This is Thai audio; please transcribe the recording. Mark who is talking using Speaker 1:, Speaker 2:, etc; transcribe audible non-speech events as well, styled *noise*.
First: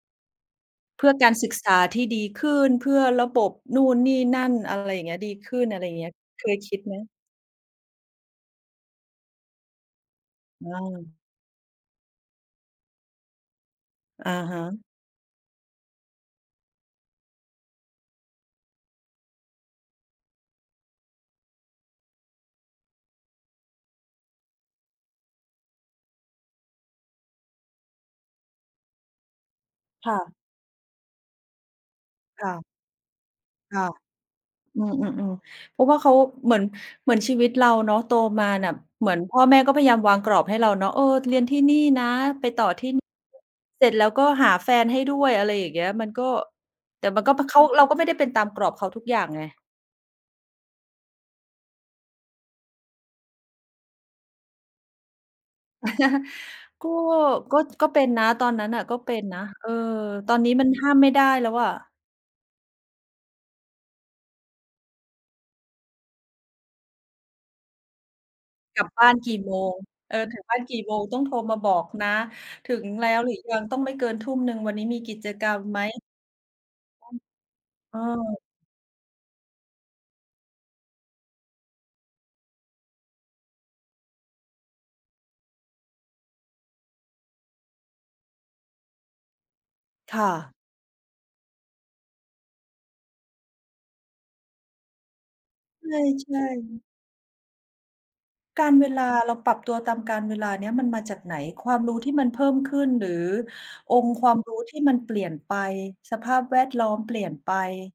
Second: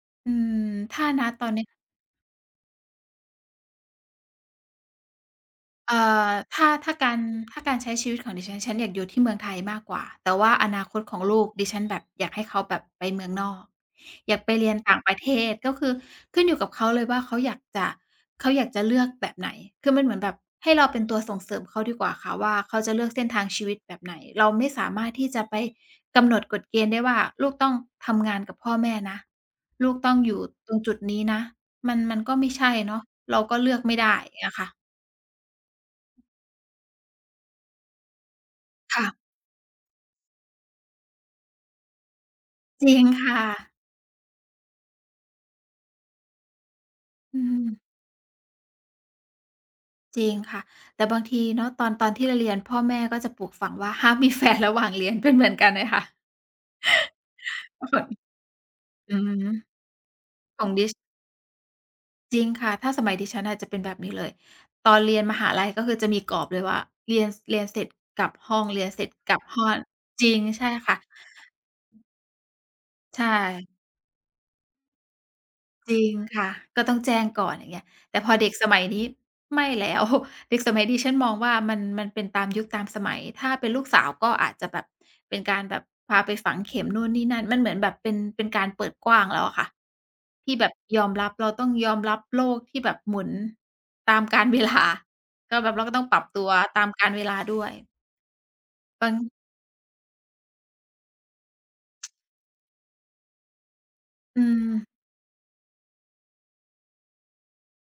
Speaker 1: อืม ถ
Speaker 2: เ
Speaker 1: ้
Speaker 2: พ
Speaker 1: า
Speaker 2: ื่อ
Speaker 1: ณ
Speaker 2: การ
Speaker 1: ตอ
Speaker 2: ศึ
Speaker 1: น
Speaker 2: ก
Speaker 1: นี้
Speaker 2: ษาที่ดีขึ้น เพื่อระบบนู่นนี่นั่น อะไรอย่างเงี้ย ดีขึ้น อะไร
Speaker 1: ำ
Speaker 2: อ
Speaker 1: เ
Speaker 2: ย
Speaker 1: อ
Speaker 2: ่า
Speaker 1: ่
Speaker 2: งเงี้ย
Speaker 1: อ
Speaker 2: เค
Speaker 1: ถ
Speaker 2: ย
Speaker 1: ้า
Speaker 2: คิด
Speaker 1: ถ้
Speaker 2: ไ
Speaker 1: า
Speaker 2: หม?
Speaker 1: การ ถ้าการใช้ชีวิตของดิฉัน ฉันอยากอยู่ที่เมืองไทยมากกว่า แต่ว่า
Speaker 2: อ
Speaker 1: อ
Speaker 2: ื
Speaker 1: นาคต
Speaker 2: ม
Speaker 1: ของลูกดิฉัน แบบอยากให้เขาแบบไปเมืองนอก
Speaker 2: อะ
Speaker 1: อยากไป
Speaker 2: ฮ
Speaker 1: เรียน
Speaker 2: ะ
Speaker 1: ต่างประเทศ ก็คือขึ้นอยู่กับเขาเลยว่าเขาอยากจะ เขาอยากจะเลือกแบบไหน คือมันเหมือนแบบให้เราเป็นตัวส่งเสริมเขาดีกว่าค่ะ ว่าเขาจะเลือกเส้นทางชีวิตแบบไหน เราไม่สามารถที่จะไปกำหนดกฎเกณฑ์ได้ว่า "ลูกต้องทำงานกับพ่อแม่นะ ลูกต
Speaker 2: ค
Speaker 1: ้อ
Speaker 2: ่
Speaker 1: งอ
Speaker 2: ะ
Speaker 1: ยู่ตรงจุดนี้นะ" มัน มันก็
Speaker 2: ค
Speaker 1: ไม
Speaker 2: ่
Speaker 1: ่ใช
Speaker 2: ะ
Speaker 1: ่เนาะ เราก็เลื
Speaker 2: ค
Speaker 1: อก
Speaker 2: ่ะ
Speaker 1: ไม่ได้ อย่างเงี้ยค่ะ
Speaker 2: อืม ๆ ๆ เพราะว่าเขาเหมือน เหมือนชีวิตเราเนาะโตมาน่ะ
Speaker 1: ค่
Speaker 2: เหมื
Speaker 1: ะ
Speaker 2: อนพ่อแม่ก็พยายามวางกรอบให้เราเนาะ เออ "เรียนที่นี่นะ ไปต่อท
Speaker 1: จ
Speaker 2: ี่
Speaker 1: ริ
Speaker 2: นี
Speaker 1: ง
Speaker 2: ่"
Speaker 1: ค่ะ
Speaker 2: เสร็จแล้วก็หาแฟนให้ด้วย อะไรอย่างเงี้ย มันก็ แต่มันก็
Speaker 1: อื
Speaker 2: เพราะเขา
Speaker 1: ม
Speaker 2: เราก็ไม่ได้เป็นตามกรอบเขาทุกอย่าง ไง
Speaker 1: จริงค่ะ แต่บางทีเนาะ ตอน ตอนที่เราเรียน พ่อแม่ก็จะปลูกฝังว่า "ห้ามมี แฟน ระหว่างเรียน" เป็นเหมือนกันไหมคะ?
Speaker 2: *chuckles* ก็ ก็
Speaker 1: ก
Speaker 2: ก
Speaker 1: ็
Speaker 2: ็
Speaker 1: แ
Speaker 2: เ
Speaker 1: บ
Speaker 2: ป็
Speaker 1: บ
Speaker 2: นนะ ตอนนั้นน่ะก็เป
Speaker 1: อื
Speaker 2: ็นนะ
Speaker 1: อ
Speaker 2: เออ ตอนนี้
Speaker 1: ส
Speaker 2: มั
Speaker 1: ่
Speaker 2: น
Speaker 1: งด
Speaker 2: ห
Speaker 1: ิ
Speaker 2: ้า
Speaker 1: สก์
Speaker 2: มไม่ได้แล้วอะ
Speaker 1: จริงค่ะ ถ้าสมัยดิฉันน่ะ จะเป็นแบบนี้เลย ตอนเรียนมหาลัยก็คือจะมีกรอบเลยว่า "เรียน เรียนเสร็จกลับห้อง เ
Speaker 2: ก
Speaker 1: รี
Speaker 2: ลั
Speaker 1: ย
Speaker 2: บ
Speaker 1: นเส
Speaker 2: บ
Speaker 1: ร็
Speaker 2: ้า
Speaker 1: จ
Speaker 2: นก
Speaker 1: ก
Speaker 2: ี
Speaker 1: ล
Speaker 2: ่
Speaker 1: ับ
Speaker 2: โม
Speaker 1: ห้อ
Speaker 2: ง
Speaker 1: ง"
Speaker 2: เออ
Speaker 1: จริ
Speaker 2: ถึ
Speaker 1: ง
Speaker 2: งบ้า
Speaker 1: ใช
Speaker 2: น
Speaker 1: ่
Speaker 2: กี่
Speaker 1: ค
Speaker 2: โม
Speaker 1: ่ะ
Speaker 2: ง ต้องโทรมาบอกนะ ถึงแล้
Speaker 1: ใช
Speaker 2: วหรือยัง
Speaker 1: ่
Speaker 2: ต้องไม่เกินทุ่มหนึ่ง วันนี้มีกิจกรรมไหม?
Speaker 1: จริงค่ะ ก็ต้อง
Speaker 2: อ้
Speaker 1: แจ
Speaker 2: อ
Speaker 1: ้งก่อน อย่างเงี้ย
Speaker 2: เอ
Speaker 1: แต่พอ
Speaker 2: อ
Speaker 1: เด็กสมัยนี้ไม่แล้ว *chuckles* เด็กสมัยดิฉันมองว่ามัน มันเป็นตามยุคตามสมัย ถ้าเป็นลูกสาวก็อาจจะแบบเป็นการแบบพาไปฝังเข็มนู่นนี่นั่น มันเหมือนแบบเป็น เป็นการเปิดกว้างแล้วอะค่ะ
Speaker 2: ค่
Speaker 1: ที
Speaker 2: ะ
Speaker 1: ่แบบยอมรับ เราต้องยอมรับโลกที่แบบหมุนตามกาล เวลา ก็แบบเราก
Speaker 2: ใ
Speaker 1: ็ต้องปรับ
Speaker 2: ช
Speaker 1: ต
Speaker 2: ่
Speaker 1: ัวต
Speaker 2: ๆ
Speaker 1: ามกาล เวลาด้วย
Speaker 2: กาลเวลา
Speaker 1: มัน
Speaker 2: เราปรับตัวตามกาลเวลาเนี้ยมันมาจากไหน? ความรู้ที่มันเพิ่มขึ้น หรือองค์ควา
Speaker 1: อ
Speaker 2: ม
Speaker 1: ื
Speaker 2: รู้ที่
Speaker 1: ม
Speaker 2: มันเปลี่ยนไป สภาพแวดล้อมเปลี่ยนไป